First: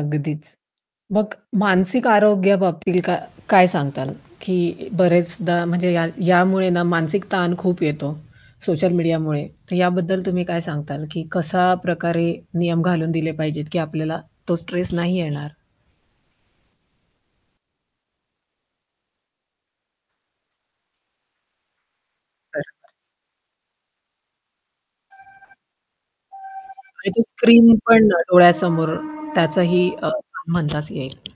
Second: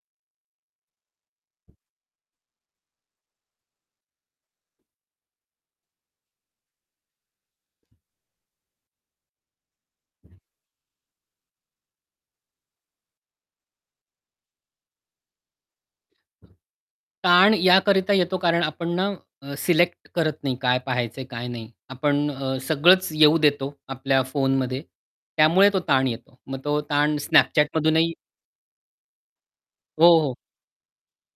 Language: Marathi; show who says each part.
Speaker 1: अगदीच. मग मानसिक आरोग्या बाबतीत का काय सांगाल की बरेचदा म्हणजे या यामुळे ना मानसिक ताण खूप येतो सोशल मीडियामुळे, तर याबद्दल तुम्ही काय सांगाल की कशा प्रकारे नियम घालून दिले पाहिजेत की आपल्याला तो स्ट्रेस नाही येणार?
Speaker 2: ताण याकरिता येतो, कारण आपण ना अ, सिलेक्ट करत नाही, काय पहायचंय काय नाही. आपण अ,
Speaker 1: बरोबर.
Speaker 2: सगळंच येऊ देतो आपल्या फोनमध्ये, त्यामुळे तो ताण येतो. मग तो
Speaker 1: आणि
Speaker 2: ताण
Speaker 1: तो
Speaker 2: Snapchat
Speaker 1: स्क्रीन पण
Speaker 2: मधूनही
Speaker 1: अ, डोळ्यासमोर त्याचही
Speaker 2: हो,
Speaker 1: अ,
Speaker 2: हो.
Speaker 1: म्हणताच येईल.